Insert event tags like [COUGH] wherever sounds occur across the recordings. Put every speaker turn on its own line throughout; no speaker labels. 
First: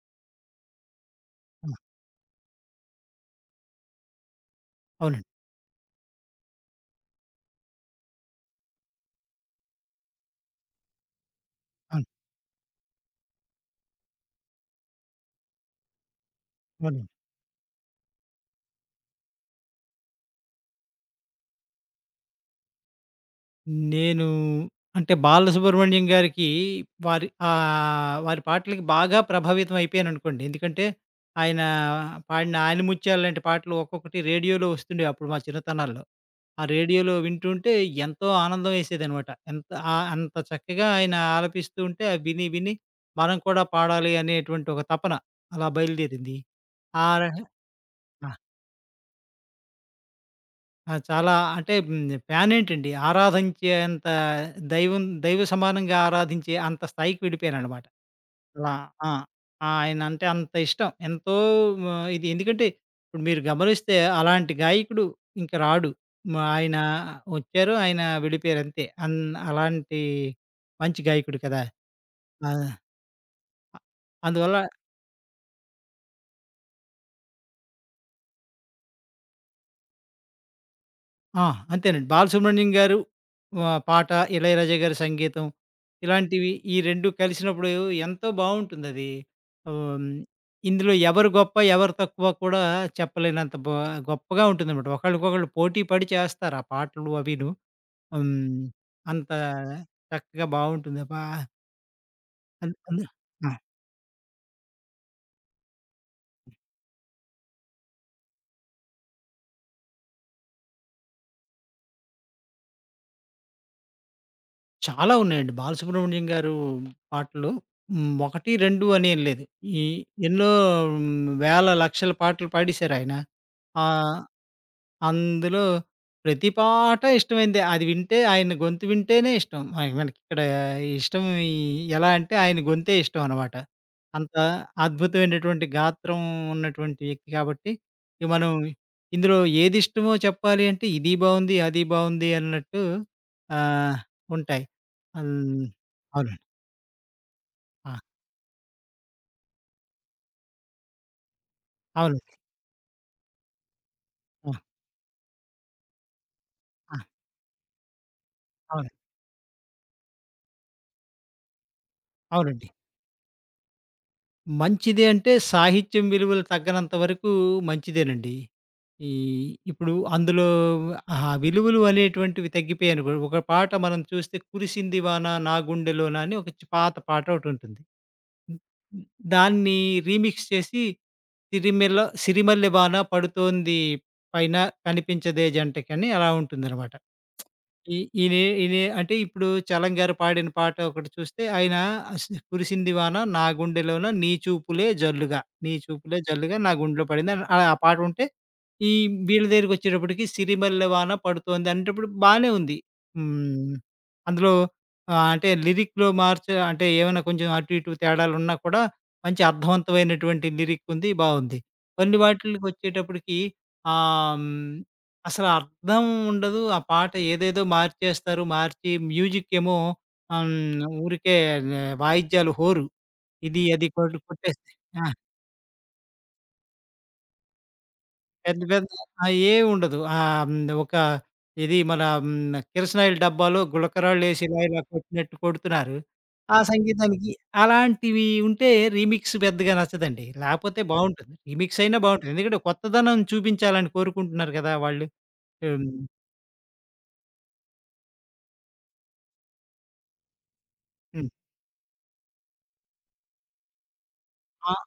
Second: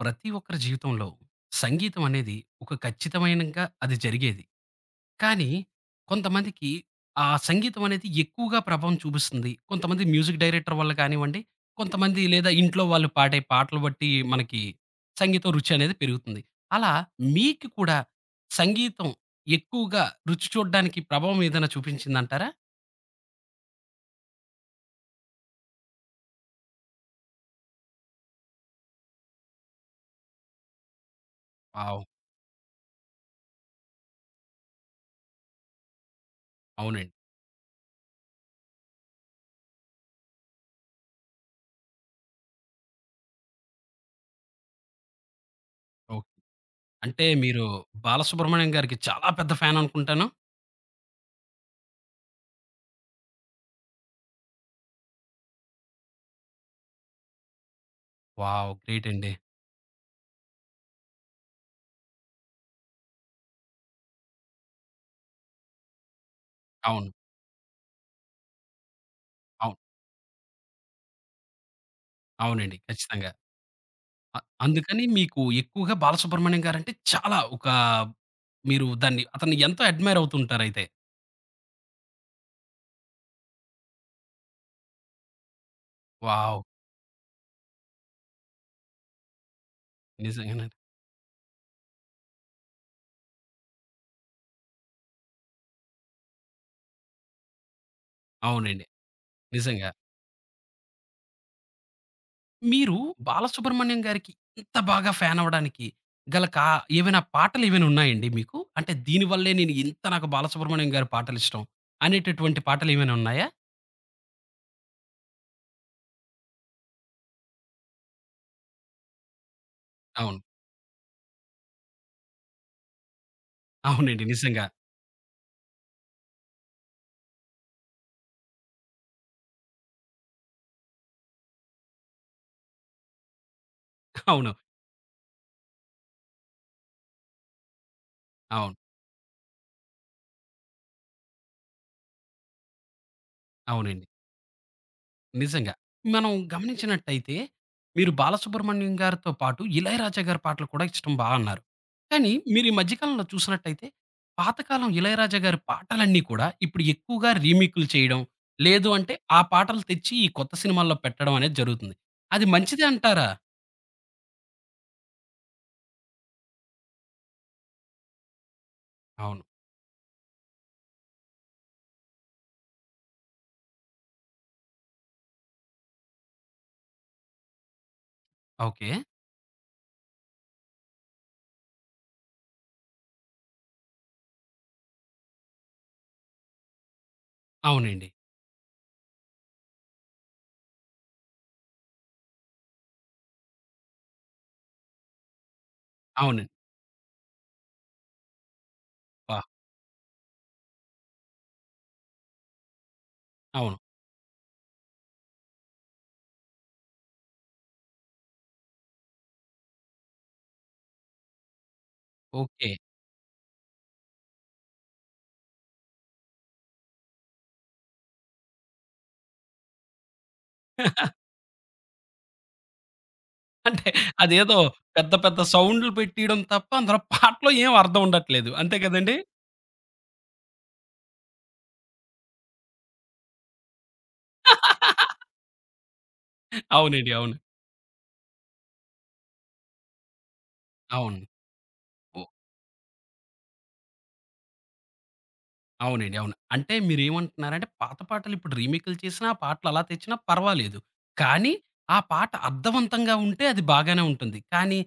ప్రతి ఒక్కరి జీవితంలో
ఆ!
సంగీతం అనేది ఒక ఖచ్చితమైనంగా అది జరిగేది.
అవునండి.
కానీ కొంతమందికి ఆ సంగీతం అనేది ఎక్కువగా ప్రభావం చూపిస్తుంది. కొంతమంది మ్యూజిక్ డైరెక్టర్ వల్ల కానివ్వండి,
అవును.
కొంతమంది లేదా ఇంట్లో వాళ్ళు పాడే పాటలు బట్టి మనకి సంగీతం రుచి అనేది పెరుగుతుంది. అలా
అవునండి.
మీకు కూడా సంగీతం ఎక్కువగా రుచి చూడడానికి ప్రభావం ఏదైనా చూపించిందంటారా?
నేను అంటే బాలసుబ్రహ్మణ్యం గారికి వారి పాటలకి బాగా ప్రభావితం అయిపోయాననుకోండి. ఎందుకంటే ఆయన
వావ్!
పాడిన 'ఆయన ముత్యాలు' లాంటి పాటలు ఒక్కొక్కటి రేడియోలో వస్తుండేవి అప్పుడు మా చిన్నతనాల్లో. ఆ రేడియోలో
అవునండి.
వింటుంటే ఎంతో ఆనందం వేసేదనమాట. ఎంత అంత చక్కగా ఆయన ఆలపిస్తూ ఉంటే అవి విని విని మనం కూడా పాడాలి అనేటువంటి ఒక తపన అలా
ఓకే.
బయలుదేరింది. ఆ
అంటే
రక
మీరు
ఆ!
బాలసుబ్రహ్మణ్యం గారికి చాలా పెద్ద ఫ్యాన్ అనుకుంటాను.
ఆ! చాలా అంటే ఫ్యాన్ ఏంటండి, ఆరాధించేంత, దైవ సమానంగా ఆరాధించే అంత స్థాయికి వెళ్ళిపోయాననమాట.
వావ్!
అలా
గ్రేట్
ఆ!
అండి.
ఆయనంటే అంత ఇష్టం. ఎంతో ఇది ఎందుకంటే ఇప్పుడు మీరు గమనిస్తే అలాంటి గాయకుడు ఇంక రాడు. మా ఆయన
అవును.
వచ్చారు. ఆయన వెళ్ళిపోయారు అంతే.
అవు
అలాంటి మంచి గాయకుడు కదా! ఆ!
అవునండి. ఖచ్చితంగా. అ
అందువల్ల
అందుకని మీకు ఎక్కువగా బాలసుబ్రహ్మణ్యం గారంటే చాలా ఒక మీరు దాన్ని అతన్ని ఎంతో అడ్మైర్ అవుతుంటారయితే.
ఆ! అంతేనండి. బాలసుబ్రహ్మణ్యం గారు పాట, ఇళయరాజా గారి సంగీతం ఇలాంటివి
వావ్!
ఈ 2 కలిసినప్పుడు ఎంతో బావుంటుందది. హ్మ్.
నిజంగానండి.
ఇందులో ఎవరు గొప్ప, ఎవరు తక్కువ కూడా చెప్పలేనంత బా గొప్పగా ఉంటుందనమాట. ఒకళ్ళకొకళ్ళు పోటీ పడి చేస్తారు ఆ పాటలు అవిను. హ్మ్.
అవునండి.
అంత
నిజంగా.
చక్కగా బావుంటుంది. ఆ పా అన్
మీరు
అందు ఆ!
బాలసుబ్రహ్మణ్యం గారికి ఇంత బాగా ఫ్యాన్ అవ్వడానికి గల కా ఏవైనా పాటలేవైనా ఉన్నాయండి మీకు? అంటే దీని వల్లే నేను ఇంత నాకు బాలసుబ్రహ్మణ్యం గారి పాటలిష్టం అనేటటువంటి పాటలేమైనా ఉన్నాయా?
చాలా ఉన్నాయండి. 'బాలసుబ్రహ్మణ్యం' గారు పాటలు 1, 2 అని ఏం లేదు. ఈ
అవును.
ఎన్నో వేల లక్షల పాటలు పాడేశారాయన. ఆహ్,
అవునండి. నిజంగా.
అందులో ప్రతి పాట ఇష్టమైందే. అది వింటే, ఆయన గొంతు వింటేనే ఇష్టం. మనకిక్కడ ఇష్టం ఈ ఎలా అంటే ఆయన గొంతే ఇష్టం అనమాట. అంత
అవును.
అద్భుతమైనటువంటి గాత్రం ఉన్నటువంటి వ్యక్తి కాబట్టి, ఇక మనం
అవును.
ఇందులో ఏది ఇష్టమో చెప్పాలి అంటే, ఇది బావుంది, అది బావుంది అన్నట్టు ఆహ్,
అవునండి.
ఉంటాయి. హ్మ్.
నిజంగా. మనం
అవునండి.
గమనించినట్టయితే,
ఆ!
మీరు 'బాలసుబ్రహ్మణ్యం' గారితో పాటు 'ఇళయరాజా' గారి పాటలు కూడా ఇష్టం బా అన్నారు.
అవును.
కానీ మీరు ఈ మధ్య కాలంలో చూసినట్టయితే,
ఆ!
పాతకాలం 'ఇళయరాజా' గారి పాటలన్నీ కూడా ఇప్పుడు
ఆ!
ఎక్కువగా రీమేకులు చేయడం, లేదు
అవును.
అంటే ఆ పాటలు తెచ్చి ఈ కొత్త సినిమాల్లో పెట్టడం అనేది జరుగుతుంది. అది
అవునండి.
మంచిదే అంటారా?
మంచిదే అంటే, సాహిత్యం విలువలు తగ్గనంత వరకు మంచిదేనండి. ఈ
అవును.
ఇప్పుడు అందులో ఆ విలువలు అనేటువంటివి తగ్గిపోయాయనుకో, ఒక పాట మనం చూస్తే 'కురిసింది వాన నా గుండెలోన' అని ఒక చి పాత పాట ఒకటుంటుంది.
ఓకే.
దాన్ని రీమిక్స్ చేసి 'సిరిమెల్ల 'సిరిమల్లె వాన పడుతోంది, పైన కనిపించదే జంటకని' అలా ఉంటుందనమాట. ఈ
అవునండి.
ఈనే ఈనే అంటే ఇప్పుడు 'చలం' గారు పాడిన పాట ఒకటి చూస్తే ఆయన అస్ కురిసింది వాన నా గుండెలోన, నీ చూపులే జల్లుగా, నీ చూపులే
అవునండి.
జల్లుగా నా గుండెలో పడింది అని ఆ ఆ పాట ఉంటే, ఈ వీళ్ళ
వాహ్!
దగ్గరికొచ్చేటప్పటికి సిరిమల్లె వాన పడుతోంది అనేటప్పుడు బానే ఉంది. హ్మ్.
అవును.
అందులో ఆహ్, అంటే లిరిక్‌లో మార్చ అంటే ఏమైనా కొంచెం అటు ఇటు తేడాలున్నా కూడా మంచి అర్థవంతమైనటువంటి లిరిక్ ఉంది, బావుంది. కొన్ని
ఓకే.
వాటిలకొచ్చేటప్పటికి ఆహ్, హ్మ్. అసలు అర్థం ఉండదు. ఆ పాట ఏదేదో మార్చేస్తారు. మార్చి మ్యూజిక్ ఏమో ఆహ్, హ్మ్.
[LAUGHS]
ఊరికే ఆ, వాయిద్యాలు హోరు. ఇది అది
అంటే అదేదో
కొట్టేస్తే ఆ!
పెద్ద పెద్ద సౌండ్‌లు పెట్టియడం తప్ప అందులో పాటలో ఏం అర్థం ఉండట్లేదు.
పెద్ద
అంతే
పెద్ద
కదండీ?
ఆ! ఏముండదు. ఆహ్, హ్మ్. ఒక ఇది మన హ్మ్. కిరసనాయిల డబ్బాలో గులకరాళ్ళేసి ఇలా ఇలా
[LAUGHS]
కొట్టినట్టు కొడుతున్నారు. ఆ
అవునండి.
సంగీతానికి
అవును.
అలాంటివి ఉంటే రీమిక్స్ పెద్దగా నచ్చదండి. లేకపోతే
అవును.
బావుంటుంది. రీమిక్స్ అయినా
ఓహ్!
బావుంటుంది. ఎందుకంటే కొత్తదనం చూపించాలని కోరుకుంటున్నారు కదా వాళ్ళు. హ్మ్.
అవునండి. అవును. అంటే మీరేమంటున్నారంటే పాత పాటలు ఇప్పుడు రీమేక్‌లు చేసినా, ఆ పాటలు అలా తెచ్చినా పర్వాలేదు.
హ్మ్.
కానీ ఆ పాట అర్థవంతంగా ఉంటే అది బాగానే ఉంటుంది.
ఆ!
కానీ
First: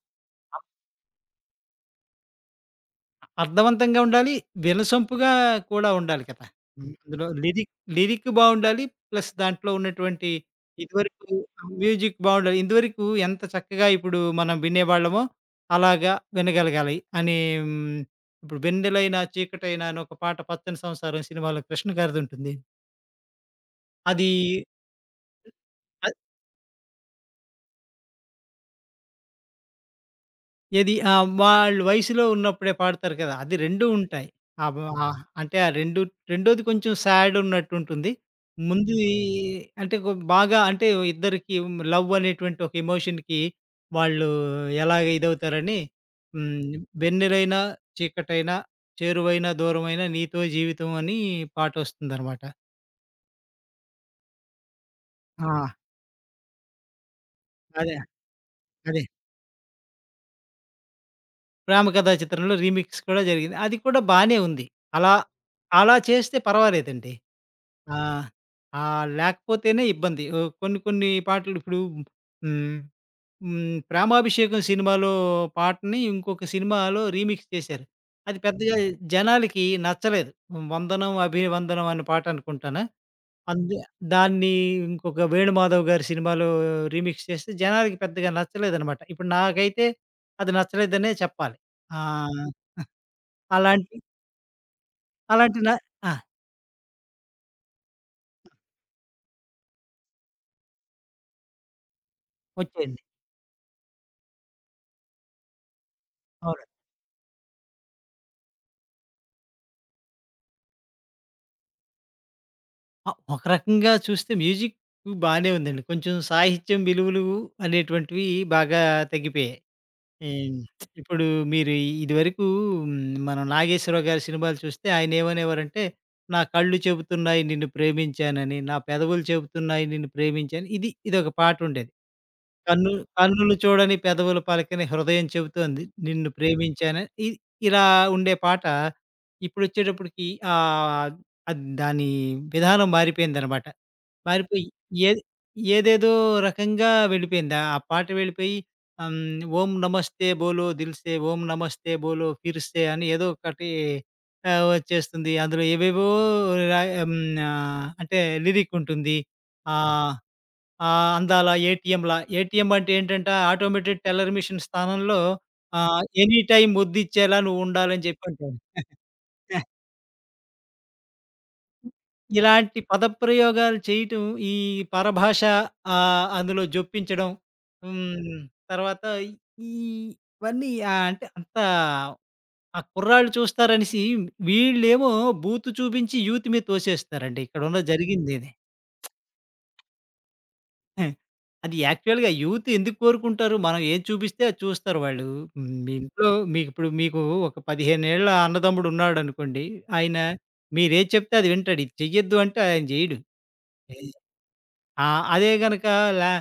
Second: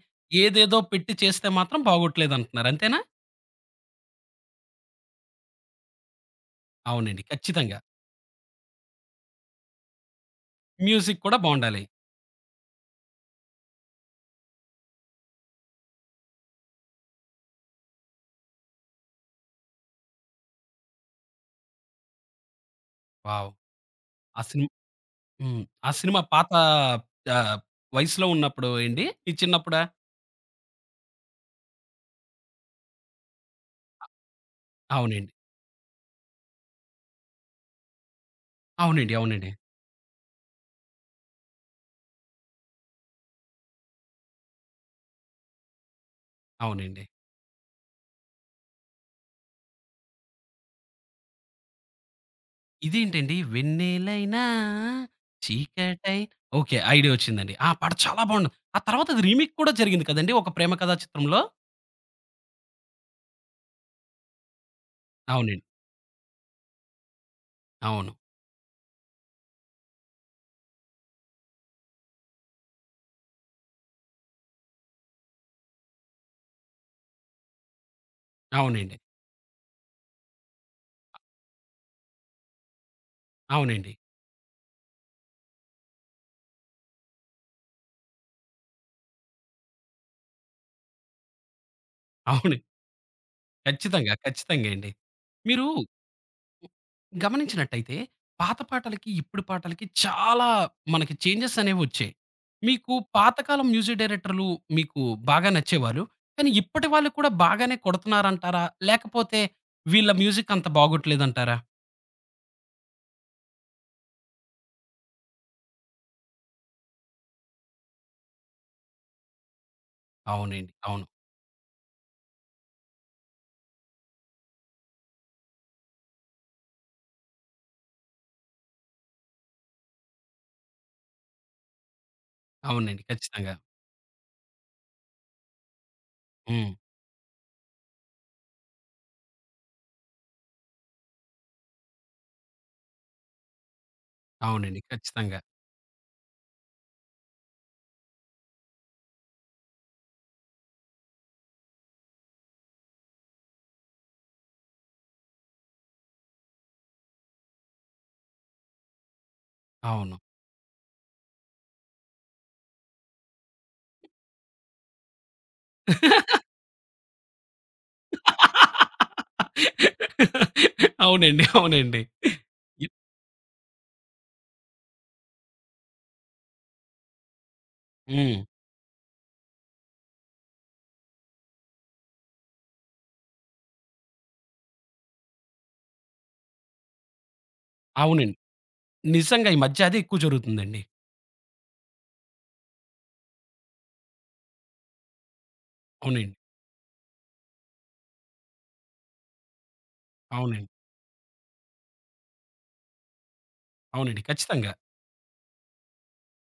ఏదేదో పెట్టి చేస్తే మాత్రం బాగోట్లేదంటున్నారు. అంతేనా?
అర్థవంతంగా ఉండాలి. వినసొంపుగా కూడా ఉండాలి కదా!
అవునండి.
అందులో లిరిక్
ఖచ్చితంగా.
లిరిక్ బావుండాలి. ప్లస్ దాంట్లో ఉన్నటువంటి
మ్యూజిక్
ఇదివరకు
కూడా బావుండాలి.
మ్యూజిక్ బావుండాలి. ఇదివరకు ఎంత చక్కగా ఇప్పుడు మనం వినేవాళ్ళమో అలాగా వినగలగాలి అని. హ్మ్, ఇప్పుడు 'వెన్నెలైన చీకటైన' అని ఒక పాట 'పచ్చని సంసారం' సినిమాలో కృష్ణ గారిదుంటుంది.
వావ్!
అది
ఆ సినిమా హ్మ్. ఆ
అ
సినిమా పాత ఆహ్, వయసులో ఉన్నప్పుడు అండి? మీ చిన్నప్పుడా?
ఏది? వాళ్ళు వయసులో ఉన్నప్పుడే పాడతారు కదా! అది 2 ఉంటాయి. ఆబ్ ఆ! హ్మ్.
అవునండి.
అంటే ఆ 2, రెండోది కొంచెం సాడ్ ఉన్నట్టుంటుంది. ముందుది
అవునండి. అవునండి.
అంటే కొ బాగా అంటే ఇద్దరికీ లవ్ అనేటువంటి ఒక ఎమోషన్‌కి వాళ్ళు ఎలాగ ఇదవుతారని. హ్మ్.
అవునండి.
"వెన్నెలైనా, చీకటైనా, చేరువైనా, దూరమైనా నీతో జీవితం" అని పాటొస్తుందనమాట.
ఇదేంటండి? 'వెన్నెలైనా
ఆ!
చీకటై' ఓకే. ఐడియా వచ్చిందండి. ఆ పాట
అదే.
చాలా బావుంటుంది. ఆ
అదే.
తర్వాత అది రీమేక్ కూడా జరిగింది కదండీ! ఒక ప్రేమ కథా చిత్రంలో.
'ప్రేమకథా చిత్రంలో' రీమిక్స్ కూడా జరిగింది. అది కూడా బానే ఉంది. అలా
అవునండి.
అలా చేస్తే పర్వాలేదండి. ఆ!
అవును.
ఆ! లేకపోతేనే ఇబ్బంది. ఓహ్, కొన్ని కొన్ని పాటలు ఇప్పుడు హ్మ్, హ్మ్, 'ప్రేమాభిషేకం' సినిమాలో పాటని ఇంకొక సినిమాలో రీమిక్స్ చేశారు. అది పెద్దగా
అవునండి.
జనాలకి నచ్చలేదు. 'వందనం అభివందనం' అనే పాట అనుకుంటాను. అందు
అవునండి.
దాన్ని ఇంకొక వేణుమాధవ్ గారి సినిమాలో రీమిక్స్ చేస్తే జనాలకి పెద్దగా నచ్చలేదనమాట. ఇప్పుడు నాకైతే అది నచ్చలేదనే చెప్పాలి. ఆ!
అవును.
అలాంటి
ఖచ్చితంగా. ఖచ్చితంగా అండి.
అలాంటి
మీరు
న ఆ!
గమనించినట్టయితే పాత పాటలకి, ఇప్పుడు పాటలకి చాలా మనకి చేంజెస్ అనేవొచ్చాయి. మీకు
వచ్చేయండి.
పాతకాలం మ్యూజిక్ డైరెక్టర్లు మీకు బాగా నచ్చేవారు. కానీ
అవును.
ఇప్పటి వాళ్ళు కూడా బాగానే కొడుతున్నారంటారా? లేకపోతే వీళ్ళ మ్యూజిక్ అంత బాగోట్లేదంటారా?
ఒక రకంగా చూస్తే మ్యూజిక్ బానే ఉందండి. కొంచెం సాహిత్యం విలువలు అనేటువంటివి బాగా తగ్గిపోయాయి. హ్మ్.
అవునండి. అవును.
ఇప్పుడు మీరు ఇదివరకు, హ్మ్, మనం నాగేశ్వరరావు గారి సినిమాలు చూస్తే ఆయన ఏమనేవారంటే, "నా కళ్ళు చెబుతున్నాయి నిన్ను ప్రేమించానని, నా పెదవులు చెబుతున్నాయి నిన్ను ప్రేమించాను" ఇదొక పాట ఉండేది. "కన్ను
అవునండి. ఖచ్చితంగా.
కన్నులు చూడని, పెదవులు పలకని హృదయం చెబుతోంది నిన్ను
హ్మ్.
ప్రేమించానని" ఇలా ఉండే పాట ఇప్పుడు వచ్చేటప్పటికి ఆహ్, దాని విధానం మారిపోయిందనమాట. పారిపోయి
అవునండి.
ఏది
ఖచ్చితంగా.
ఏదేదో రకంగా వెళ్ళిపోయింది. ఆ ఆ పాట వెళ్ళిపోయి ఆహ్, హ్మ్. 'ఓం నమస్తే బోలో దిల్‌సే, ఓం నమస్తే బోలో ఫిర్‌సే' అని ఏదో ఒకటి వచ్చేస్తుంది. అందులో ఏవేవో రా హ్మ్. ఆహ్, అంటే లిరిక్ ఉంటుంది. అవును. ఆహ్,
అవును.
ఆహ్, అందాల ఏటీఎంలా, ఏటీఎం అంటే ఏంటంటే ఆటోమేటెడ్ టెల్లర్ మిషన్ స్థానంలో ఎనీ టైమ్ ముద్దిచ్చేలా నువ్వు ఉండాలని చెప్పి అంటాడు.
అవునండి. అవునండి.
ఇలాంటి
ఇ
పదప్రయోగాలు చేయటం, ఈ పరభాష అందులో జొప్పించడం.
హ్మ్.
హ్మ్. తర్వాత ఈ ఇవన్నీ ఆహ్, అంటే అంత ఆ కుర్రాళ్ళు చూస్తారనేసి వీళ్ళేమో బూతు చూపించి యూత్ మీద తోసేస్తారండి. ఇక్కడున్న
అవునండి.
జరిగిందిది.
నిజంగా ఈ మధ్య అదే ఎక్కువ జరుగుతుందండి.
అది యాక్చువల్‌గా యూత్ ఎందుకు కోరుకుంటారు? మనం ఏది చూపిస్తే అది చూస్తారు వాళ్ళు. హ్మ్. మీ ఇంట్లో
అవునండి.
మీకిప్పుడు ఒక 15 ఏళ్ల అన్నదమ్ముడున్నాడనుకోండి. ఆయన
అవునండి.
మీరేది చెప్తే అది వింటాడు. ఇది చెయ్యొద్దు అంటే ఆయన జేయడు.
అవునండి. ఖచ్చితంగా.
ఆ! అదే గనక లా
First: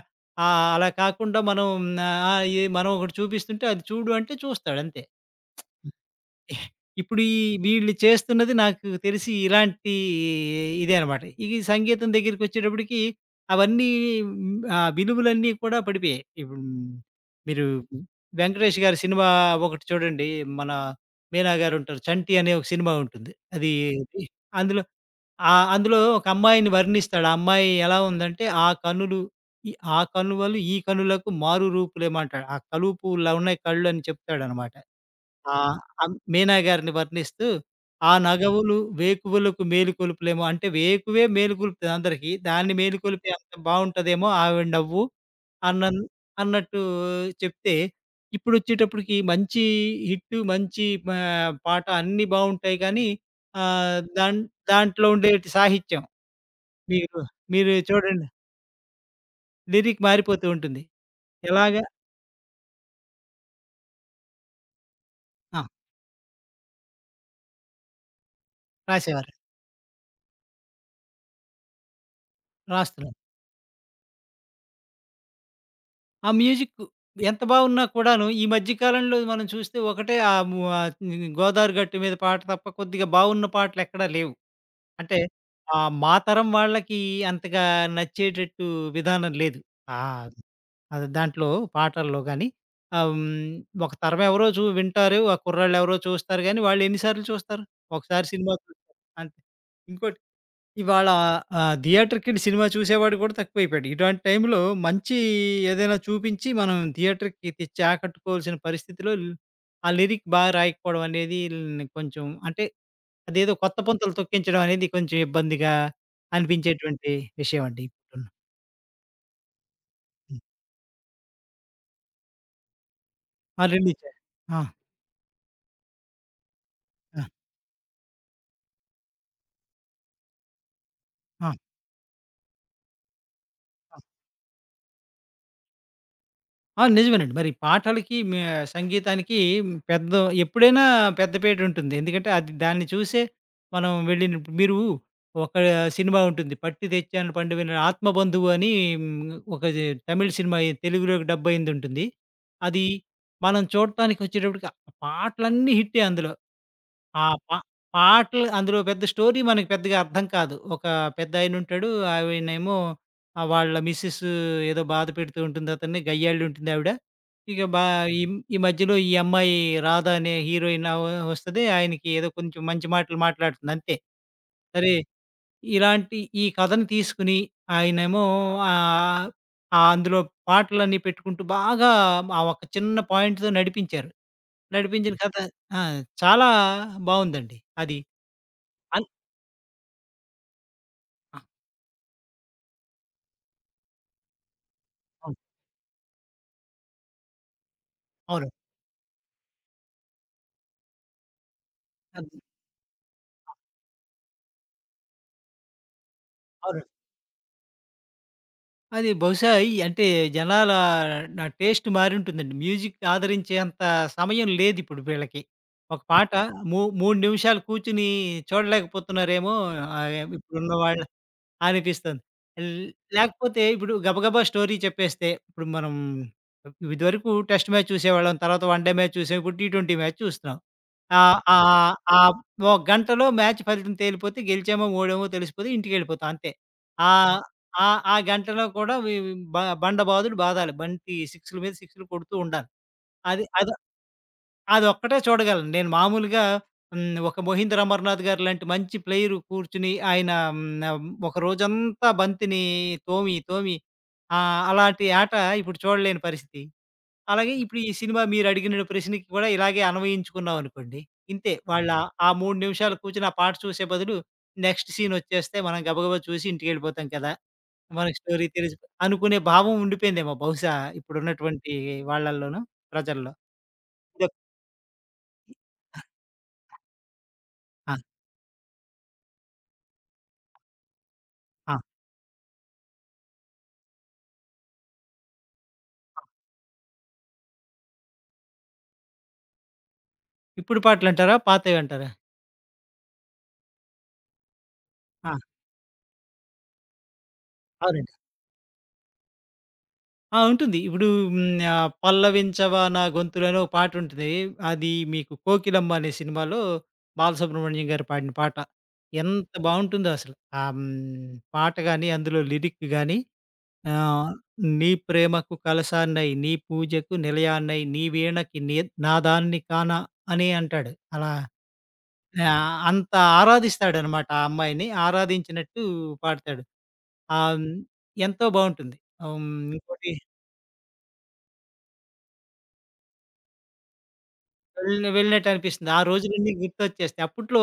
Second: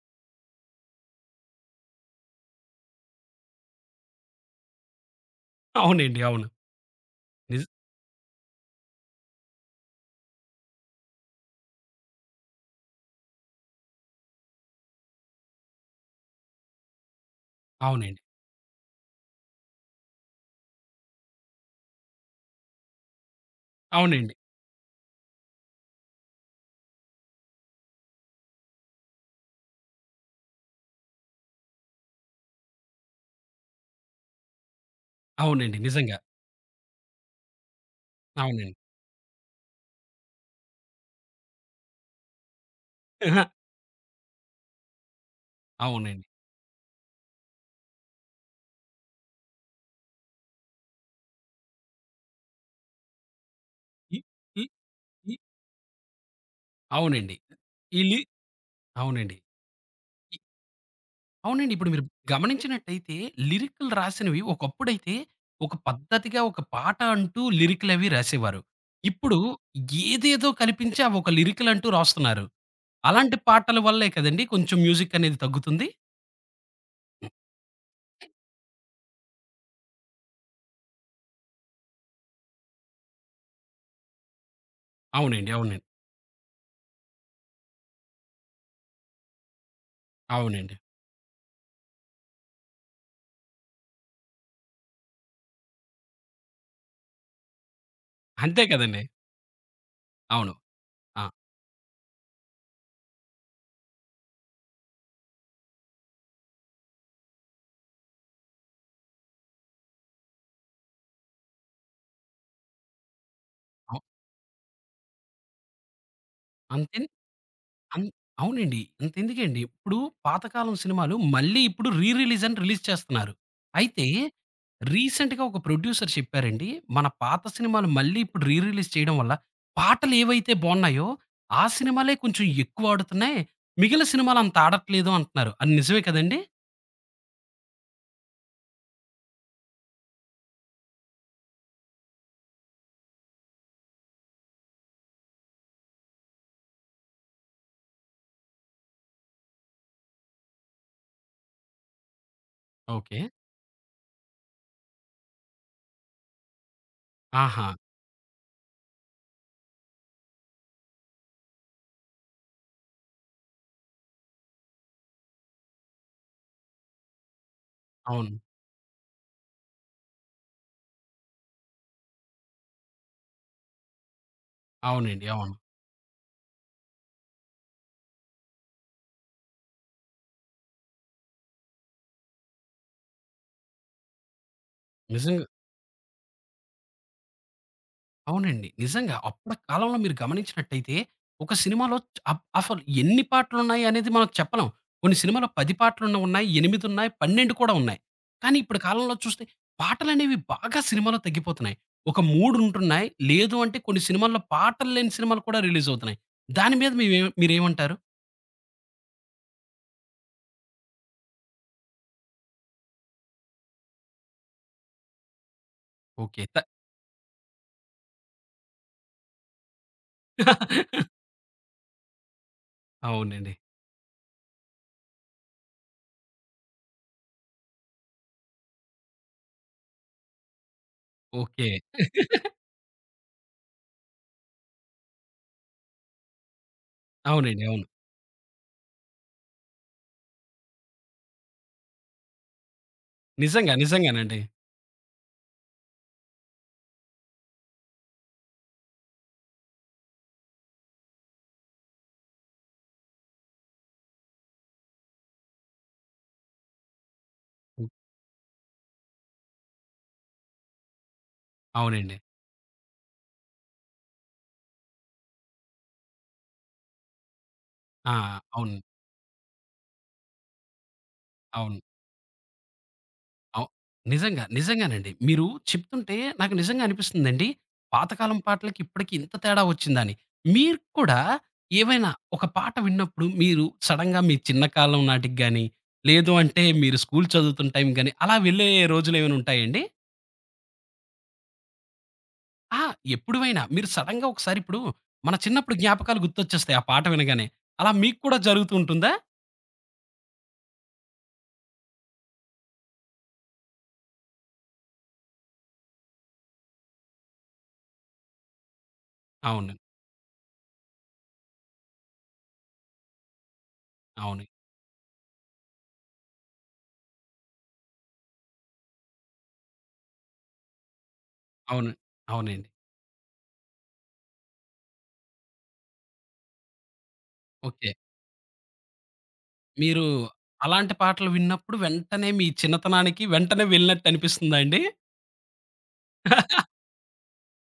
అలా కాకుండా మనం ఆహ్, ఏ మనం ఒకటి చూపిస్తుంటే అది చూడు అంటే చూస్తాడు అంతే.
అవునండి. అవును.
ఇప్పుడు
నిజ
వీళ్ళు చేస్తున్నది నాకు తెలిసి ఇలాంటి ఇదే అనమాట. ఇది సంగీతం దగ్గరికొచ్చేటప్పటికి అవన్నీ ఆ విలువలన్నీ కూడా పడిపోయాయి. ఇప్పుడు మీరు
అవునండి.
'వెంకటేష్' గారి సినిమా ఒకటి చూడండి. మన మీనా గారుంటారు. 'చంటి' అనే ఒక సినిమా ఉంటుంది. అది
అవునండి.
అందులో ఆ! అందులో ఒక అమ్మాయిని వర్ణిస్తాడు. ఆ అమ్మాయి ఎలా ఉందంటే, ఈ ఆ కనువలు ఈ కనులకు మారు రూపులేమో" అంటాడు. ఆ కలువ పువ్వులా ఉన్నాయి కళ్ళు అని చెప్తాడనమాట. ఆహ్,
అవునండి.
అం
నిజంగా.
మీనా గారిని వర్ణిస్తూ, "ఆ
అవునండి.
నగవులు వేకువలకు మేలుకొలుపులేమో" అంటే వేకువే మేలుకొలుపుతది అందరికీ. దాన్ని మేలుకొలిపి
[LAUGHS]
అంత బావుంటదేమో ఆవిడ నవ్వు. అన్నన్
అవునండి.
అన్నట్టు చెప్తే, ఇప్పుడొచ్చేటప్పటికి మంచి హిట్టు, మంచి మా పాట అన్నీ బావుంటాయి కానీ, ఆహ్,
ఈ
దాన్
ఈ
దాంట్లో
ఈ
ఉండేటి సాహిత్యం, మీరు
అవునండి.
మీరు
ఈ లి
చూడండి,
అవునండి.
లిరిక్ మారిపోతూ ఉంటుంది.
అవునండి.
ఎలాగా
ఇప్పుడు మీరు గమనించినట్టయితే లిరిక్‌లు రాసినవి ఒకప్పుడైతే
ఆ!
ఒక పద్ధతిగా ఒక పాట అంటూ లిరిక్‌లవి రాసేవారు.
రాసేవారు.
ఇప్పుడు ఏదేదో కల్పించి అవి ఒక లిరిక్‌లంటూ రాస్తున్నారు.
రాస్తున్నారు.
అలాంటి పాటల వల్లే కదండీ కొంచెం మ్యూజిక్ అనేది తగ్గుతుంది.
ఆ మ్యూజిక్ ఎంత బావున్నా కూడాను ఈ మధ్య కాలంలో మనం చూస్తే ఒకటే 'గోదావరి గట్టు మీద' పాట తప్ప కొద్దిగా బావున్న పాటలెక్కడా లేవు. అంటే
అవునండి. అవునండి.
మా తరం వాళ్ళకి అంతగా నచ్చేటట్టు విధానం లేదు. ఆహ్,
అవునండి.
దాంట్లో పాటల్లో గాని. ఆహ్, హ్మ్. ఒక తరం ఎవరో వింటారు. ఆ కుర్రాళ్ళెవరో చూస్తారు గానీ, వాళ్ళు ఎన్ని సార్లు చూస్తారు? ఒకసారి సినిమా
అంతే కదండీ.
చూస్తారు. అంతే. ఇంకోటి,
అవును.
ఇవాళ
ఆ!
థియేటర్‌కెళ్ళి సినిమా చూసేవాడు కూడా తక్కువైపోయాడు. ఇటువంటి టైంలో మంచి ఏదైనా చూపించి మనం థియేటర్‌కి తెచ్చి ఆకట్టుకోవాల్సిన పరిస్థితిలో ఆ లిరిక్ బాగా రాయకపోవడం అనేది కొంచెం అంటే అదేదో కొత్త
అవ్
పుంతలు తొక్కించడం అనేది కొంచెం ఇబ్బందిగా
అంతే
అనిపించేటువంటి విషయం అండి.
అన్
ఇప్పుడున్న
అవునండి. అంతెందుకండి. ఇప్పుడు
హ్మ్.
పాతకాలం సినిమాలు మళ్ళీ ఇప్పుడు రీ రిలీజ్ అని రిలీజ్ చేస్తున్నారు.
ఆ! 2
అయితే
ఇచ్చారు. ఆ!
రీసెంట్‌గా ఒక ప్రొడ్యూసర్ చెప్పారండి. మన
ఆ!
పాత సినిమాలు మళ్ళీ ఇప్పుడు రీ రిలీజ్ చేయడం వల్ల పాటలు ఏవైతే బావున్నాయో
ఆ!
ఆ సినిమాలే కొంచెం ఎక్కువ ఆడుతున్నాయి.
ఆ!
మిగిలిన సినిమాలు అంత ఆడట్లేదు అంటున్నారు. అది నిజమే కదండీ!
ఆ! నిజమేనండి. మరి పాటలకి, సంగీతానికి పెద్ద, ఎప్పుడైనా పెద్దపేట ఉంటుంది. ఎందుకంటే అది దాన్ని చూసే మనం వెళ్ళినప్పుడు, మీరు ఒక సినిమా ఉంటుంది, 'పట్టి తెచ్చాను పండు విన' 'ఆత్మబంధువు' అని, ఒక జె తమిళ్ సినిమా తెలుగులోకి డబ్ అయింది ఉంటుంది. అది
ఓకే.
మనం చూడటానికి వచ్చేటప్పటికి ఆ పాటలన్నీ హిట్టే అందులో. ఆ! పా
ఆహా!
పాటలు అందులో, పెద్ద స్టోరీ మనకి పెద్దగా అర్థం కాదు. ఒక పెద్దాయనుంటాడు. ఆయనేమో వాళ్ళ మిసెస్ ఏదో బాధ పెడుతూ ఉంటుంది అతన్ని. గయ్యాళుంటుంది ఆవిడ. ఇక బా ఈ
అవును.
ఈ మధ్యలో ఈ అమ్మాయి, రాధ అనే హీరోయిన్ వస్తది. ఆయనకి ఏదో కొంచెం మంచి మాటలు మాట్లాడుతుంది అంతే. సరే,
అవునండి. అవును.
ఇలాంటి ఈ కథను తీసుకొని ఆయనేమో ఆహ్, ఆహ్, అందులో పాటలన్నీ పెట్టుకుంటూ బాగా ఆ ఒక్క చిన్న పాయింట్‌తో నడిపించారు. నడిపించిన కథ
నిజంగా
ఆ! చాలా బావుందండి అది.
అవునండి.
అన్
నిజంగా. అప్పటి కాలంలో మీరు గమనించినట్టయితే,
ఆ!
ఒక సినిమాలో చ్ అప్ అసలు ఎన్ని పాటలున్నాయి అనేది మనం చెప్పలేం. కొన్ని
అవును.
సినిమాలో 10 పాటలున్న ఉన్నాయి, 8 ఉన్నాయి, 12 కూడా ఉన్నాయి.
అవును.
కానీ ఇప్పుడు కాలంలో చూస్తే పాటలనేవి బాగా సినిమాలో తగ్గిపోతున్నాయి. ఒక
అద్
3 ఉంటున్నాయి. లేదు అంటే కొన్ని సినిమాల్లో పాటలు లేని సినిమాలు కూడా రిలీజ్ అవుతున్నాయి. దాని
అవును.
మీద మీవే మీరేమంటారు?
అది బహుశా ఈ అంటే జనాల టేస్ట్ మారుంటుందండి. మ్యూజిక్ ఆదరించేంత సమయం లేదిప్పుడు వీళ్ళకి. ఒక పాట
ఓకే. త
3 నిమిషాలు కూర్చొని చూడలేకపోతున్నారేమో ఆహ్, ఇప్పుడున్న వాళ్ళ
[LAUGHS]
అనిపిస్తుంది. ల్
అవునండి.
లేకపోతే ఇప్పుడు గబగబా స్టోరీ చెప్పేస్తే, ఇప్పుడు మనం ఇదివరకు టెస్ట్ మ్యాచ్ చూసేవాళ్ళం. తర్వాత వన్ డే మ్యాచ్ చూసాం. ఇప్పుడు టీ20 మ్యాచ్ చూస్తున్నాం. ఆహ్,
ఓకే.
ఆహ్, ఆహ్, ఒక గంటలో మ్యాచ్ ఫలితం తేలిపోతే, గెలిచామో, ఓడామో తెలిసిపోతే, ఇంటికెళ్ళిపోతాం అంతే. ఆహ్,
అవునండి. అవును.
ఆ ఆ గంటలో కూడా వి వి- బండ బాదుడు బాదాలి. బంతి సిక్స్‌ల మీద సిక్స్‌లు కొడుతూ ఉండాలి. అది అది
నిజంగా. నిజంగానండి.
అదొక్కటే చూడగలను. నేను మామూలుగా ఒక 'మోహింద్ర అమర్‌నాథ్' గారు లాంటి మంచి ప్లేయరు కూర్చుని ఆయన ఒక రోజంతా బంతిని తోమి అలాంటి ఆట ఇప్పుడు చూడలేని పరిస్థితి. అలాగే ఇప్పుడు
హ్మ్.
ఈ సినిమా మీరడిగిన ప్రశ్నకి కూడా ఇలాగే అన్వయించుకున్నామనుకోండి. ఇంతే వాళ్ళ
అవునండి.
ఆ 3 నిమిషాలు కూర్చొని ఆ పాట చూసే బదులు, నెక్స్ట్ సీనొచ్చేస్తే మనం గబగబా చూసి ఇంటికెళ్ళిపోతాం కదా!
ఆ!
మనకి స్టోరీ తెలిసి
అవును.
అనుకునే భావం ఉండిపోయిందేమో బహుశా ఇప్పుడున్నటువంటి
అవును.
వాళ్ళల్లోనూ ప్రజల్లో.
అవ్
ఇదొ
నిజంగా. నిజంగానండి. మీరు చెప్తుంటే నాకు నిజంగా అనిపిస్తుందండి.
ఆ!
పాతకాలం పాటలకి ఇప్పటికి ఇంత తేడా వచ్చిందని. మీరు కూడా
ఆ!
ఏవైనా ఒక పాట విన్నప్పుడు మీరు సడెన్‌గా మీ చిన్న కాలం నాటికి గాని, లేదు అంటే మీరు స్కూల్ చదువుతున్న టైం గాని, అలా వెళ్ళే రోజులేమైనా ఉంటాయండి?
ఇప్పుడు పాటలంటారా? పాతయంటారా?
ఆ! ఎప్పుడువైనా మీరు సడెన్‌గా ఒకసారి ఇప్పుడు
ఆ!
మన చిన్నప్పుడు జ్ఞాపకాలు గుర్తొచ్చేస్తాయి ఆ పాట వినగానే. అలా
అవునండి.
మీకు కూడా జరుగుతూ ఉంటుందా?
ఉంటుంది. ఇప్పుడు 'పల్లవించవా నా గొంతులో' అని ఒక పాటుంటది. అది మీకు 'కోకిలమ్మ' అనే సినిమాలో బాలసుబ్రహ్మణ్యం గారు పాడిన పాట. ఎంత
అవును.
బావుంటుందో అసలు. ఆహ్, హ్మ్. పాట గాని, అందులో లిరిక్ గాని. ఆహ్,
అవును.
నీ ప్రేమకు కలశాన్నై, నీ పూజకు నిలయాన్నై, నీ వీణకి నాదాన్ని కానా అని అంటాడు.
అవును. అవునండి.
అంత ఆరాధిస్తాడనమాట ఆ అమ్మాయిని. ఆరాధించినట్టు పాడతాడు. ఆ! హ్మ్.
ఓకే.
ఎంతో బావుంటుంది. హ్మ్.
మీరు
ఇంకోటి,
అలాంటి పాటలు విన్నప్పుడు వెంటనే మీ చిన్నతనానికి వెంటనే వెళ్ళినట్టు అనిపిస్తుందా అండి?
వెళ్ళినట్టు అనిపిస్తుంది. ఆ రోజులన్నీ గుర్తొచ్చేస్తాయి. అప్పట్లో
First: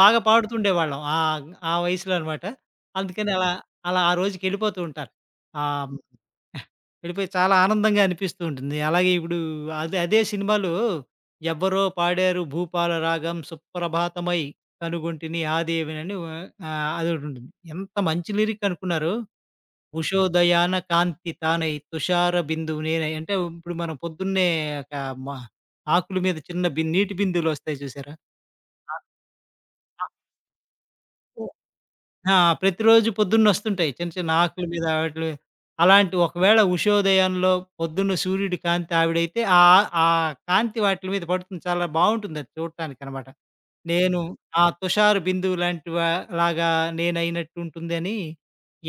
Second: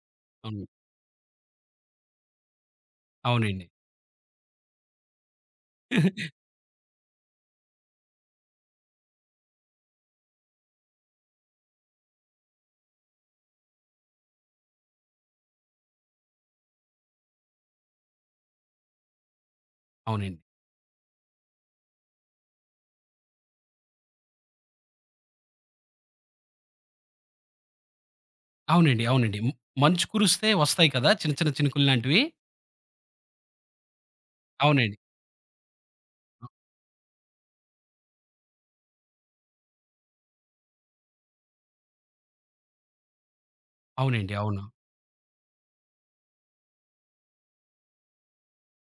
బాగా
అవును.
పాడుతుండేవాళ్ళం. ఆ వయసులో అనమాట. అందుకని
అవునండి.
అలా ఆ రోజుకెళ్ళిపోతూ ఉంటారు. ఆహ్, వెళ్ళిపోయి చాలా ఆనందంగా అనిపిస్తూ ఉంటుంది. అలాగే ఇప్పుడు అదే సినిమాలో ఎవ్వరో పాడారు, భూపాల రాగం సుప్రభాతమై కనుగొంటిని ఆదేవినని. అదొకటుంటుంది. ఎంత మంచి లిరిక్ అనుకున్నారు.
అవునండి.
ఉషోదయాన కాంతి తానై తుషార బిందువు నేనై అంటే ఇప్పుడు మనం పొద్దున్నే ఒక మ ఆకుల మీద చిన్న నీటి బిందువులొస్తాయి చూసారా? ఆ!
అవునండి. అవునండి. మ్ మంచు
ఆ!
కురిస్తే వస్తాయి కదా! చిన్న చిన్న
ఓహ్!
చినుకులు లాంటివి.
ఆ! ప్రతిరోజు పొద్దున్నొస్తుంటాయి. చిన్న చిన్న ఆకుల మీద
అవునండి.
వాటిల మీద. అలాంటి
అ
ఒకవేళ ఉషోదయంలో పొద్దున్న సూర్యుడి కాంతి ఆవిడైతే ఆ కాంతి వాటిల మీద పడుతుంది. చాలా బావుంటుందది చూడటానికనమాట. నేను
అవునండి. అవును.
ఆ 'తుషార్ బిందువు' లాంటి వా లాగా నేనైనట్టుంటుందని,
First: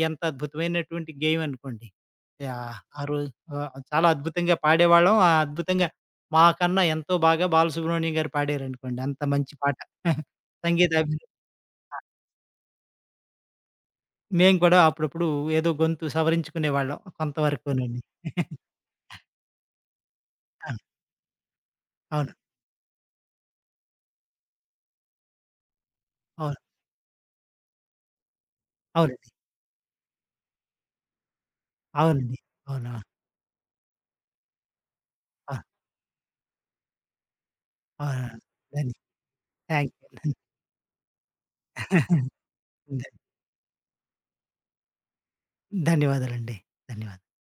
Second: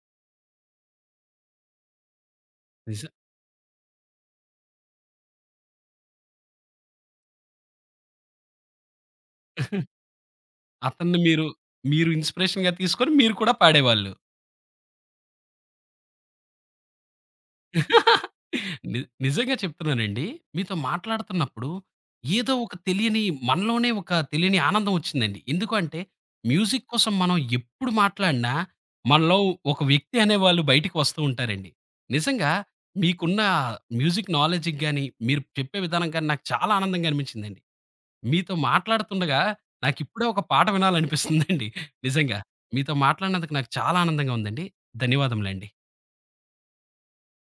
ఎంత అద్భుతమైనటువంటి గేమ్ అనుకోండి. యాహ్! ఆ
నిజ
రోజు చాలా అద్భుతంగా పాడేవాళ్ళం. అద్భుతంగా, మాకన్నా ఎంతో బాగా బాలసుబ్రహ్మణ్యం గారు పాడారనుకోండి. అంత మంచి పాట. [LAUGHS] సంగీత అభి
అతన్ని మీరు, మీరు ఇన్‌స్పిరేషన్‌గా తీసుకొని మీరు కూడా పాడేవాళ్ళు.
మేము కూడా అప్పుడప్పుడు ఏదో గొంతు సవరించుకునేవాళ్ళం కొంతవరకునండి. [LAUGHS]
ని నిజంగా చెప్తున్నానండి.
ఆ!
మీతో మాట్లాడుతున్నప్పుడు
అవును.
ఏదో ఒక తెలియని మనలోనే ఒక తెలియని ఆనందం వచ్చిందండి. ఎందుకు అంటే
అవును.
మ్యూజిక్ కోసం మనం ఎప్పుడు మాట్లాడినా
అవునండి.
మనలో ఒక వ్యక్తి అనేవాళ్ళు బయటికి వస్తూ ఉంటారండి.
అవునండి.
నిజంగా
అవునా!
మీకున్న మ్యూజిక్ నాలెడ్జ్‌కి గాని, మీరు
ఆ!
చెప్పే విధానం గాని నాకు చాలా ఆనందంగా అనిపించిందండి.
అవునా!
మీతో
ధన్య
మాట్లాడుతుండగా
థాంక్
నాకిప్పుడే
యూ.
ఒక పాట వినాలనిపిస్తుందండి
ధన్ [LAUGHS]
నిజంగా. మీతో మాట్లాడినందుకు నాకు చాలా ఆనందంగా ఉందండి. ధన్యవాదములండి.
ధన్యవాదాలండి. ధన్యవాదాలు.